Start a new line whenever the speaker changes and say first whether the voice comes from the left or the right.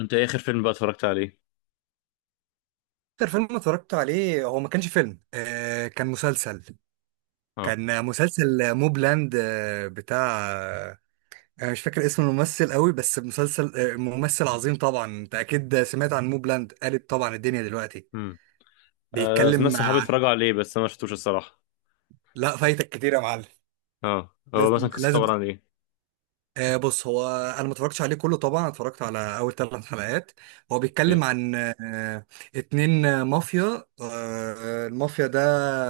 left: انت ايه اخر فيلم بقى اتفرجت عليه؟
right: اكتر فيلم اتفرجت عليه هو ما كانش فيلم كان مسلسل.
left: اه.
right: كان مسلسل موبلاند، بتاع، انا مش فاكر اسم الممثل قوي، بس مسلسل ممثل عظيم. طبعا انت اكيد سمعت عن موبلاند، قالب طبعا الدنيا دلوقتي.
left: امم. آه، ناس
right: بيتكلم
left: صحابي
right: عن،
left: اتفرجوا عليه بس انا ما شفتوش الصراحه.
right: لا فايتك كتير يا معلم.
left: اه، هو مثلا
right: لازم
left: قصته
right: لازم.
left: عباره عن ايه؟
right: بص هو، انا ما اتفرجتش عليه كله طبعا، اتفرجت على اول ثلاث حلقات. هو
left: اوكي.
right: بيتكلم عن اتنين مافيا، المافيا ده.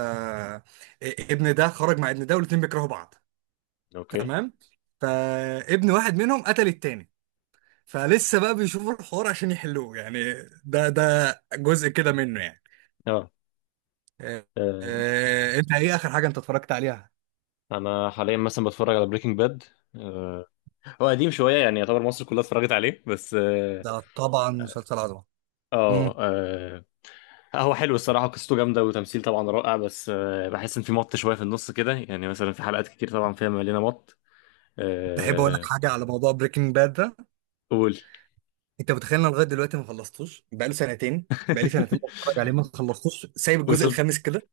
right: آه ابن ده خرج مع ابن ده والاتنين بيكرهوا بعض.
left: اوكي.
right: تمام. فابن واحد منهم قتل التاني، فلسه بقى بيشوفوا الحوار عشان يحلوه يعني. ده جزء كده منه يعني.
left: اه.
right: آه
left: آه،
right: انت ايه اخر حاجة انت اتفرجت عليها؟
left: انا حاليا مثلا بتفرج على بريكنج باد. آه هو قديم شويه يعني يعتبر مصر كلها اتفرجت عليه بس اه.
right: ده طبعا مسلسل عظمة.
left: اه،
right: مم.
left: هو حلو الصراحه، قصته جامده وتمثيل طبعا رائع، بس بحس ان في مط شويه في النص كده، يعني مثلا في حلقات كتير طبعا فيها مليانه مط.
right: تحب اقول لك
left: آه.
right: حاجة على موضوع بريكنج باد ده؟
left: قول.
right: انت متخيل انا لغايه دلوقتي ما خلصتوش؟ بقاله سنتين. بقالي سنتين بتفرج عليه، ما خلصتوش، سايب الجزء
left: وصلت.
right: الخامس كده.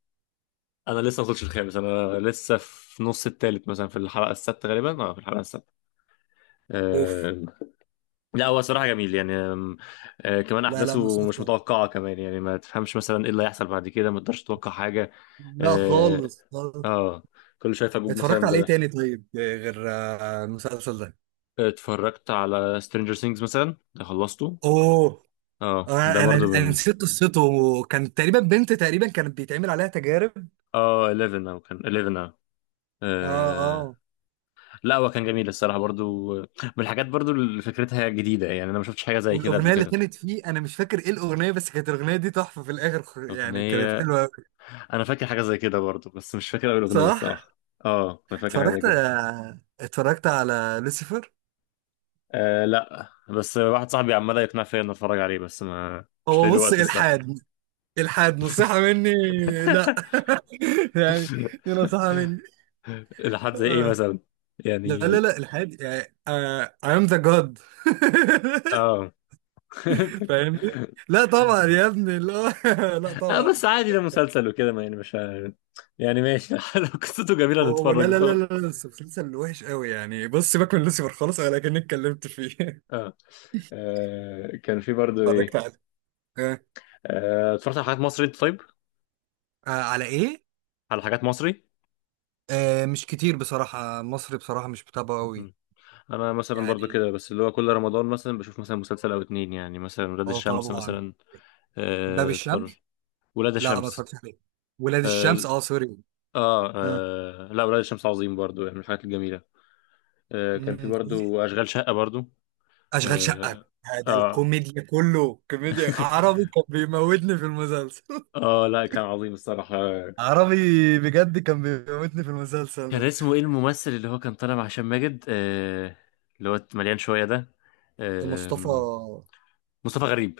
left: انا لسه ما وصلتش الخامس، انا لسه في نص التالت، مثلا في الحلقه السادسه غالبا، اه في الحلقه السادسه.
right: اوف.
left: آه، لا هو صراحه جميل يعني. آم، آه، كمان
right: لا لا
left: احداثه مش
right: مسافه.
left: متوقعه كمان، يعني ما تفهمش مثلا ايه اللي هيحصل بعد كده، ما تقدرش تتوقع حاجه.
right: لا
left: اه،
right: خالص خالص.
left: آه، كل شويه فجوج
right: اتفرجت
left: مثلا
right: على ايه تاني طيب، غير المسلسل ده؟
left: اتفرجت على سترينجر ثينجز مثلا، ده خلصته.
right: اوه.
left: اه، ده
right: انا انا
left: برضو
right: انا
left: من
right: نسيت قصته، وكان تقريبا بنت تقريبا كانت بيتعمل عليها تجارب.
left: اه 11 او كان 11 اه.
right: اه.
left: آه،
right: اه.
left: لا هو كان جميل الصراحه، برضو من الحاجات برضو اللي فكرتها جديده يعني، انا ما شفتش حاجه زي كده قبل
right: والاغنيه اللي
left: كده.
right: كانت فيه انا مش فاكر ايه الاغنيه، بس كانت الاغنيه دي تحفه في الاخر، يعني كانت
left: اغنيه،
right: حلوه قوي.
left: انا فاكر حاجه زي كده برضه بس مش فاكر اول اغنيه
right: صح.
left: الصراحه. اه انا فاكر حاجه زي
right: اتفرجت
left: كده.
right: اتفرجت على لوسيفر.
left: لا، بس واحد صاحبي عمال يقنع فيا اني اتفرج عليه، بس ما مش لاقي
right: هو
left: له
right: بص
left: وقت الصراحه.
right: الحاد. الحاد نصيحة مني. لا. يعني، دي نصيحة مني.
left: لحد زي ايه
right: آه.
left: مثلا؟
right: لا
left: يعني.
right: لا لا الحاد يعني آه I am the god.
left: اه.
right: فاهمني؟ لا طبعا يا ابني، لا، لا
left: اه بس
right: طبعا.
left: عادي ده مسلسل وكده، ما يعني مش يعني ماشي، لو قصته جميله
right: هو لا
left: نتفرج
right: لا لا
left: وخلاص.
right: لا لا، بس مسلسل وحش قوي يعني. بص سيبك من لوسيفر خالص، انا كأني اتكلمت فيه.
left: اه، كان في برضه
right: اتفرجت
left: ايه،
right: عليه. آه.
left: اتفرجت على حاجات مصري انت طيب؟
right: آه على ايه؟
left: على حاجات مصري.
right: آه مش كتير بصراحة، مصري بصراحة مش بتابعه قوي.
left: انا مثلا برضو
right: يعني
left: كده، بس اللي هو كل رمضان مثلا بشوف مثلا مسلسل او اتنين، يعني مثلا ولاد
right: اه
left: الشمس
right: طبعا.
left: مثلا.
right: باب
left: اتفرج.
right: الشمس.
left: ولاد
right: لا ما
left: الشمس.
right: اتفرجتش عليه. ولاد
left: اه،
right: الشمس، اه سوري. آه.
left: لا، ولاد الشمس عظيم برضو يعني، من الحاجات الجميلة. كان في
right: مم.
left: برضو اشغال شقة برضو.
right: اشغال شقه.
left: اه،
right: ده
left: آه.
right: الكوميديا، كله كوميديا عربي كان بيموتني في المسلسل.
left: اه لا كان عظيم الصراحة.
right: عربي، بجد كان بيموتني في المسلسل
left: كان
right: ده.
left: اسمه ايه الممثل اللي هو كان طالع مع هشام ماجد، اللي هو مليان شوية ده؟
right: مصطفى.
left: آه. مصطفى غريب.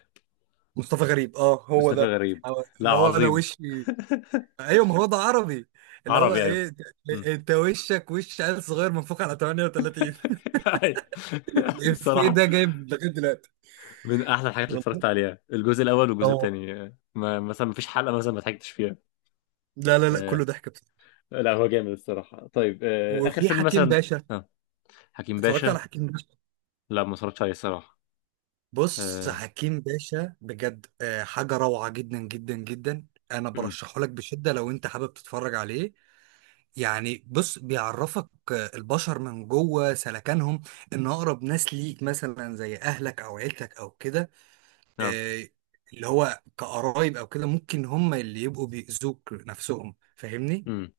right: مصطفى غريب، اه هو
left: مصطفى
right: ده.
left: غريب. لا
right: اللي هو انا
left: عظيم.
right: وشي. ايوه، ما هو ده عربي. اللي هو
left: عربي يعني.
right: ايه، انت وشك وش عيل صغير منفوخ على 38.
left: أي.
right: الإفيه
left: الصراحة
right: ده جايب لغايه دلوقتي.
left: من أحسن الحاجات اللي
right: والله.
left: اتفرجت عليها، الجزء الأول والجزء
right: اه.
left: الثاني. ما مثلا ما فيش حلقة مثلا ما ضحكتش فيها.
right: لا لا لا،
left: آه.
right: كله ضحك بصراحة.
left: لا هو جامد الصراحة. طيب آخر
right: وفي
left: فيلم
right: حكيم
left: مثلا؟
right: باشا.
left: آه. حكيم
right: اتفرجت على
left: باشا.
right: حكيم باشا؟
left: لا ما اتفرجتش عليه الصراحة.
right: بص
left: آه.
right: حكيم باشا بجد، حاجة روعة جدا جدا جدا. أنا
left: أمم.
right: برشحه لك بشدة لو أنت حابب تتفرج عليه. يعني بص، بيعرفك البشر من جوه سلكانهم. إن أقرب ناس ليك مثلا زي أهلك أو عيلتك أو كده،
left: آه.
right: آه، اللي هو كقرايب أو كده، ممكن هم اللي يبقوا بيأذوك نفسهم. فاهمني؟
left: أمم.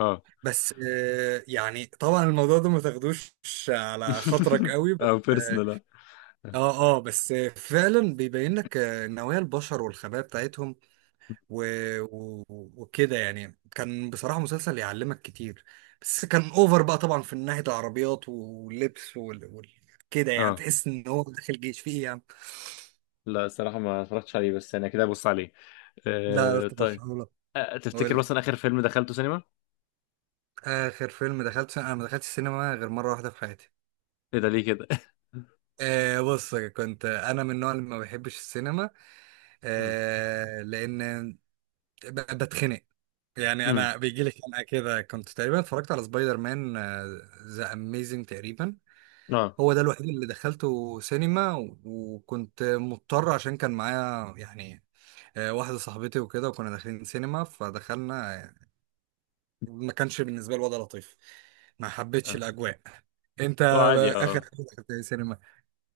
left: آه.
right: بس يعني طبعا الموضوع ده ما تاخدوش على خاطرك قوي، بس
left: أو بيرسونال. آه.
right: اه. اه بس فعلا بيبين لك نوايا البشر والخبايا بتاعتهم و... و... وكده يعني. كان بصراحة مسلسل يعلمك كتير، بس كان اوفر بقى طبعا في ناحية العربيات واللبس كده يعني،
left: آه.
right: تحس ان هو داخل جيش فيه يعني.
left: لا الصراحة ما اتفرجتش عليه، بس أنا كده أبص عليه.
right: لا لا
left: طيب
right: ترشحه لك. قول
left: تفتكر
right: لي.
left: مثلا آخر فيلم دخلته سينما؟
right: اخر فيلم دخلت، انا ما دخلتش السينما غير مرة واحدة في حياتي.
left: إيه ده ليه كده؟
right: بص، كنت انا من النوع اللي ما بحبش السينما،
left: أمم.
right: لان بتخنق، يعني
left: أمم.
right: انا بيجي لي خناقه كده. كنت تقريبا اتفرجت على سبايدر مان ذا اميزنج تقريبا.
left: آه.
right: هو ده الوحيد اللي دخلته سينما وكنت مضطر عشان كان معايا يعني، واحده صاحبتي وكده، وكنا داخلين سينما فدخلنا، ما كانش بالنسبه لي الوضع لطيف، ما حبيتش
left: آه.
right: الاجواء. انت
left: هو عادي
right: اخر
left: اه.
right: حاجه دخلت إيه سينما؟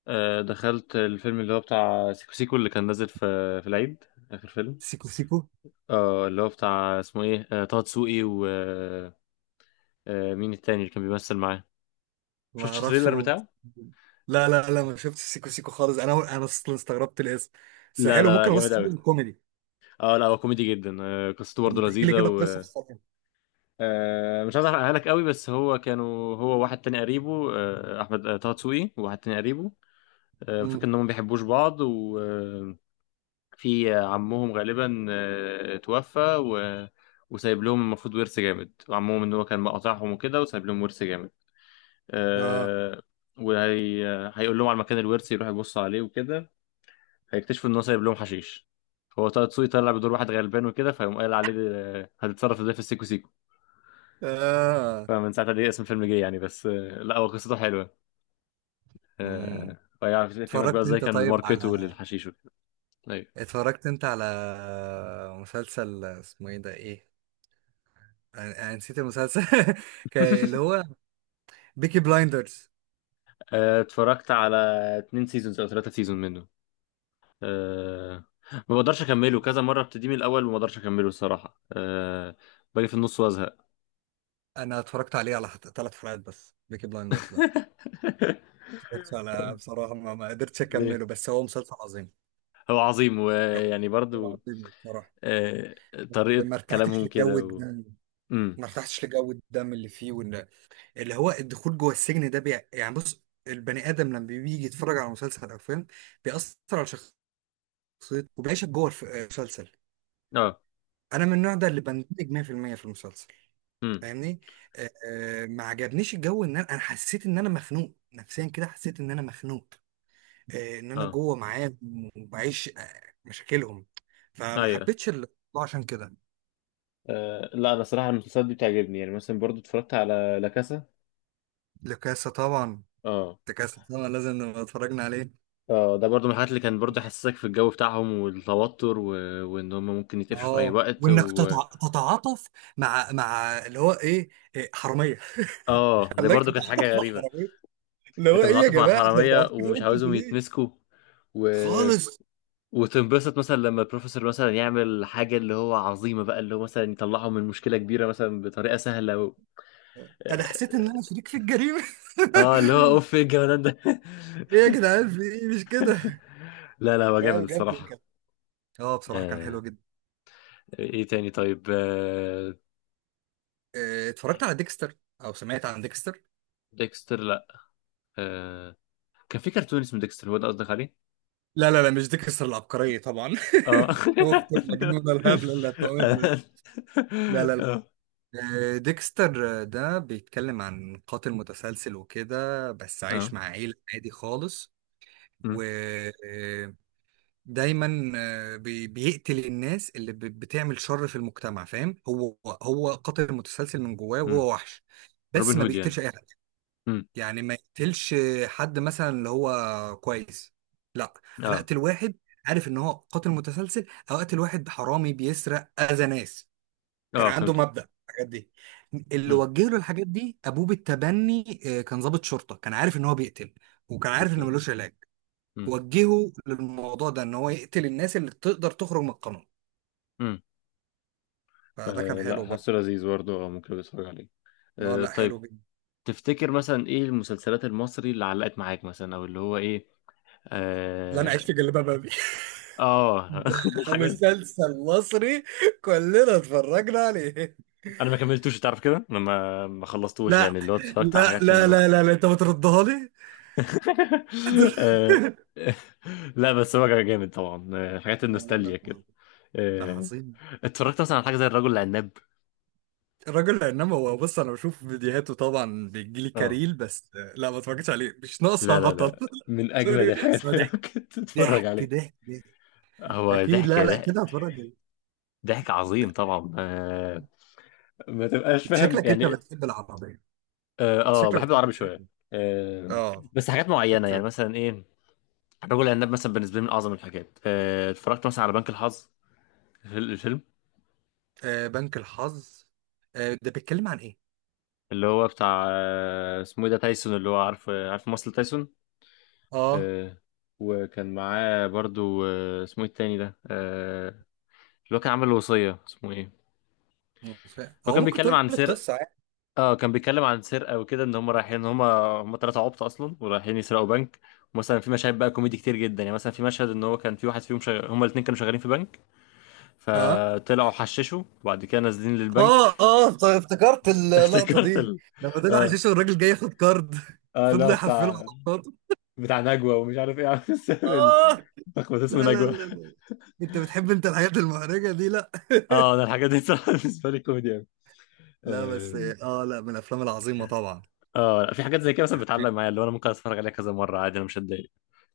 left: دخلت الفيلم اللي هو بتاع سيكو سيكو اللي كان نازل في في العيد. آخر فيلم.
right: سيكو سيكو.
left: اه اللي هو بتاع، اسمه ايه طه دسوقي و مين التاني اللي كان بيمثل معاه؟
right: ما
left: شفتش
right: اعرفش
left: التريلر بتاعه؟
right: لا لا لا ما شفتش سيكو سيكو خالص، انا اصلا استغربت الاسم، بس
left: لا لا
right: حلو
left: لا
right: ممكن ابص
left: جامد قوي.
right: عليه كوميدي.
left: اه لا هو كوميدي جدا. قصته
right: طب
left: برضه
right: ما تحكي لي
left: لذيذة
right: كده قصه.
left: و مش عايز احرقها لك قوي، بس هو كانوا هو واحد تاني قريبه احمد طه دسوقي، وواحد تاني قريبه. فاكر
right: مم.
left: انهم ما بيحبوش بعض، في عمهم غالبا توفى و... وسايب لهم المفروض ورث جامد، وعمهم ان هو كان مقاطعهم وكده وسايب لهم ورث جامد.
right: اه
left: آه، وهي هيقول لهم على مكان الورث، يروح يبص عليه وكده هيكتشفوا ان هو سايب لهم حشيش. فهو طه دسوقي طلع بدور واحد غلبان وكده، فيقوم قايل عليه هتتصرف ازاي في السيكو سيكو.
right: اه.
left: فمن ساعتها دي اسم الفيلم جه يعني. بس آه، لا هو قصته حلوه.
right: مم.
left: ويعرف يفهمك بقى
right: اتفرجت
left: ازاي
right: انت
left: كانوا
right: طيب على،
left: بيماركتوا للحشيش وكده. أيوة.
right: اتفرجت انت على مسلسل اسمه ايه ده ايه، انا نسيت المسلسل. اللي هو بيكي بلايندرز.
left: اتفرجت على اتنين سيزونز او ثلاثة سيزون منه. أه. ما بقدرش اكمله، كذا مره ابتدي من الاول وما بقدرش اكمله الصراحه. أه باجي في النص وازهق.
right: انا اتفرجت عليه على ثلاث حلقات بس بيكي بلايندرز ده. اتفرجت على بصراحة ما قدرتش
left: ليه؟
right: اكمله، بس هو مسلسل عظيم.
left: هو عظيم ويعني
right: هو
left: برضو
right: عظيم بصراحة.
left: أه طريقه
right: ما ارتحتش
left: كلامهم
right: لجو
left: كده و...
right: الدم.
left: امم.
right: ما ارتحتش لجو الدم اللي فيه، وان اللي هو الدخول جوه السجن ده يعني بص، البني ادم لما بيجي يتفرج على مسلسل او فيلم بيأثر على شخصيته، وبيعيشك جوه المسلسل.
left: اه.
right: انا من النوع ده اللي بندمج 100% في المية في المسلسل.
left: امم.
right: فاهمني؟ ما عجبنيش الجو. ان انا حسيت ان انا مخنوق نفسيا كده، حسيت ان انا مخنوق، ان انا
left: اه.
right: جوه معاهم وبعيش مشاكلهم، فما
left: ايوه.
right: حبيتش الموضوع. عشان كده.
left: أه لا انا صراحه المسلسلات دي بتعجبني، يعني مثلا برضو اتفرجت على لا كاسا.
right: لكاسة طبعا.
left: اه.
right: لكاسة طبعا لازم نبقى اتفرجنا عليه.
left: اه ده برضو من الحاجات اللي كان برضو يحسسك في الجو بتاعهم والتوتر و... وان هم ممكن يتقفشوا في اي
right: اه،
left: وقت
right: وانك
left: و...
right: تتعاطف مع اللي هو ايه، إيه حراميه.
left: اه ده
right: خلاك
left: برضو كانت حاجه
right: تتعاطف مع
left: غريبه.
right: حراميه. اللي هو
left: انت
right: ايه يا
left: متعاطف مع
right: جماعه، احنا
left: الحراميه
right: متعاطفين كده
left: ومش
right: انتوا
left: عاوزهم
right: ليه؟
left: يتمسكوا و...
right: خالص.
left: وتنبسط مثلا لما البروفيسور مثلا يعمل حاجه اللي هو عظيمه بقى، اللي هو مثلا يطلعهم من مشكله كبيره مثلا بطريقه سهله و...
right: انا حسيت ان انا
left: اه،
right: شريك في الجريمه.
left: اللي هو اوف، ايه الجمدان ده.
right: ايه يا جدعان في ايه مش كده.
left: لا لا هو جامد
right: لا بجد
left: الصراحه.
right: كان، اه بصراحه كان
left: آه.
right: حلو جدا.
left: ايه تاني طيب آه؟
right: إيه، اتفرجت على ديكستر او سمعت عن ديكستر؟
left: ديكستر؟ لا. آه. كان في كرتون اسمه ديكستر، هو ده قصدك عليه؟
right: لا لا لا مش ديكستر العبقرية طبعا.
left: اه.
right: اخت المجنونة الهبلة اللي هتموتنا دي. لا لا لا.
left: اه.
right: ديكستر ده بيتكلم عن قاتل متسلسل وكده، بس عايش
left: اه.
right: مع عيلة عادي خالص،
left: مم.
right: ودايما بيقتل الناس اللي بتعمل شر في المجتمع. فاهم هو؟ هو قاتل متسلسل من جواه
left: مم.
right: وهو وحش، بس
left: روبن
right: ما
left: هود يعني.
right: بيقتلش اي حد. يعني ما يقتلش حد مثلا اللي هو كويس. لا انا
left: اه.
right: اقتل واحد عارف ان هو قاتل متسلسل، او اقتل واحد حرامي بيسرق اذى ناس. كان
left: اه
right: عنده
left: فهمتك.
right: مبدأ الحاجات دي. اللي
left: امم.
right: وجه له الحاجات دي ابوه بالتبني، كان ضابط شرطة، كان عارف ان هو بيقتل وكان عارف ان
left: اوكي.
right: ملوش علاج.
left: امم.
right: وجهه للموضوع ده ان هو يقتل الناس اللي تقدر تخرج من القانون.
left: امم.
right: فده كان
left: آه لا
right: حلو برضه.
left: حاسه لذيذ برضه، اه ممكن اتفرج عليه.
right: اه
left: آه
right: لا حلو
left: طيب،
right: جدا.
left: تفتكر مثلا ايه المسلسلات المصري اللي علقت معاك مثلا او اللي هو ايه؟
right: لا انا عايش في
left: اه،
right: جلباب ابي.
left: آه.
right: ده
left: الحاجات،
right: مسلسل مصري كلنا اتفرجنا عليه.
left: انا ما كملتوش تعرف كده، انا ما خلصتوش
right: لا
left: يعني، اللي هو اتفرجت على
right: لا
left: حاجات في
right: لا لا
left: النص.
right: لا، لا. انت بتردها لي.
left: آه لا بس هو كان جامد طبعا، حاجات
right: لا لا
left: النوستالجيا
right: لا
left: كده.
right: ده
left: آه.
right: عظيم.
left: اتفرجت مثلا على حاجه زي الرجل العناب؟
right: الراجل عناب، هو بص انا بشوف فيديوهاته طبعا، بيجيلي
left: اه
right: كاريل بس. لا ما اتفرجتش عليه، مش
left: لا
right: ناقصه
left: لا
right: هطل.
left: لا من أجمد
right: سوري بس هو
left: الحاجات اللي
right: ضحك
left: ممكن تتفرج
right: ضحك
left: عليها.
right: ضحك ضحك.
left: هو
right: اكيد،
left: ضحك
right: لا لا
left: ضحك
right: كده هتفرج عليه.
left: ضحك عظيم طبعا. ما تبقاش
right: انت
left: فاهم
right: شكلك انت
left: يعني.
right: بتحب العربيه.
left: آه،
right: انت
left: آه
right: شكلك
left: بحب
right: بتحب
left: العربي شوية.
right: العربية.
left: آه
right: اه.
left: بس حاجات معينة.
right: خدت
left: يعني
right: بالي.
left: مثلا ايه؟ الرجل العناب مثلا بالنسبة لي من أعظم الحاجات. اتفرجت مثلا على بنك الحظ، الفيلم.
right: آه بنك الحظ. آه ده بيتكلم عن ايه؟
left: اللي هو بتاع اسمه ايه ده، تايسون، اللي هو عارف عارف ممثل تايسون.
right: اه
left: آه، وكان معاه برضو اسمه ايه التاني ده اللي هو كان عامل الوصية اسمه ايه.
right: مش فاهم،
left: هو
right: هو
left: كان
right: ممكن
left: بيتكلم
right: تقول
left: عن
right: لي
left: سر،
right: القصه عادي.
left: اه كان بيتكلم عن سرقه وكده، ان هم رايحين، ان هم هم ثلاثه عبط اصلا ورايحين يسرقوا بنك. مثلا في مشاهد بقى كوميدي كتير جدا، يعني مثلا في مشهد ان هو كان في واحد فيهم هم الاثنين كانوا شغالين في بنك،
right: اه
left: فطلعوا حششوا وبعد كده نازلين للبنك.
right: اه اه طيب افتكرت اللقطه
left: افتكرت
right: دي،
left: ال...
right: لما طلع
left: اه
right: حشيش والراجل جاي ياخد كارد.
left: اه
right: فضل
left: لا
right: يحفله
left: بتاع،
right: على
left: بتاع نجوى ومش عارف ايه، عامل سامي،
right: الكارد.
left: لخبط
right: لا
left: اسمه
right: لا
left: نجوى.
right: لا لا. انت بتحب انت الحاجات المحرجة دي، لا.
left: اه انا الحاجات دي صراحه بالنسبه لي كوميدي قوي.
right: لا
left: اه،
right: بس اه لا من الافلام العظيمة طبعا.
left: لا في حاجات زي كده مثلا بتعلق معايا، اللي هو انا ممكن اتفرج عليها كذا مره عادي انا مش هتضايق.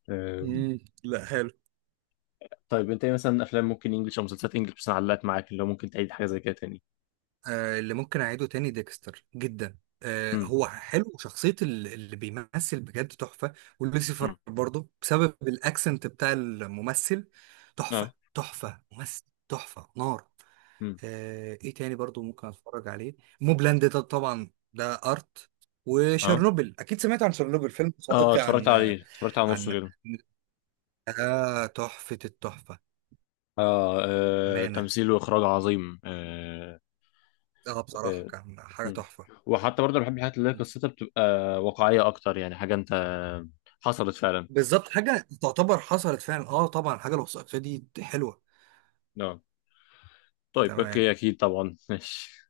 left: آه،
right: مم. لا حلو.
left: طيب انت ايه مثلا افلام ممكن انجلش او مسلسلات انجلش مثلا علقت معاك، اللي هو ممكن تعيد حاجه زي كده تاني؟
right: آه، اللي ممكن اعيده تاني ديكستر جدا. آه
left: امم.
right: هو حلو، وشخصية اللي بيمثل بجد تحفة.
left: امم.
right: ولوسيفر برضه بسبب الاكسنت بتاع الممثل، تحفة
left: اه.
right: تحفة، ممثل تحفة نار.
left: امم.
right: آه ايه تاني برضه ممكن اتفرج عليه؟ موبلاند ده طبعا ده ارت.
left: اه.
right: وشرنوبل، اكيد سمعت عن شرنوبل، فيلم
left: اه
right: وثائقي
left: اتفرجت عليه، اتفرجت على نصه
right: عن،
left: كده.
right: ده تحفة التحفة.
left: آه، اه
right: أمانة.
left: تمثيل واخراج عظيم. آه،
right: اه بصراحة
left: آه.
right: كان حاجة
left: مم.
right: تحفة.
left: وحتى برضه بحب الحاجات اللي هي قصتها بتبقى واقعيه اكتر، يعني حاجه انت حصلت فعلا.
right: بالظبط حاجة تعتبر حصلت فعلا. اه طبعا الحاجة الوثائقية دي حلوة.
left: اه طيب
right: تمام.
left: اوكي، اكيد طبعا. ماشي.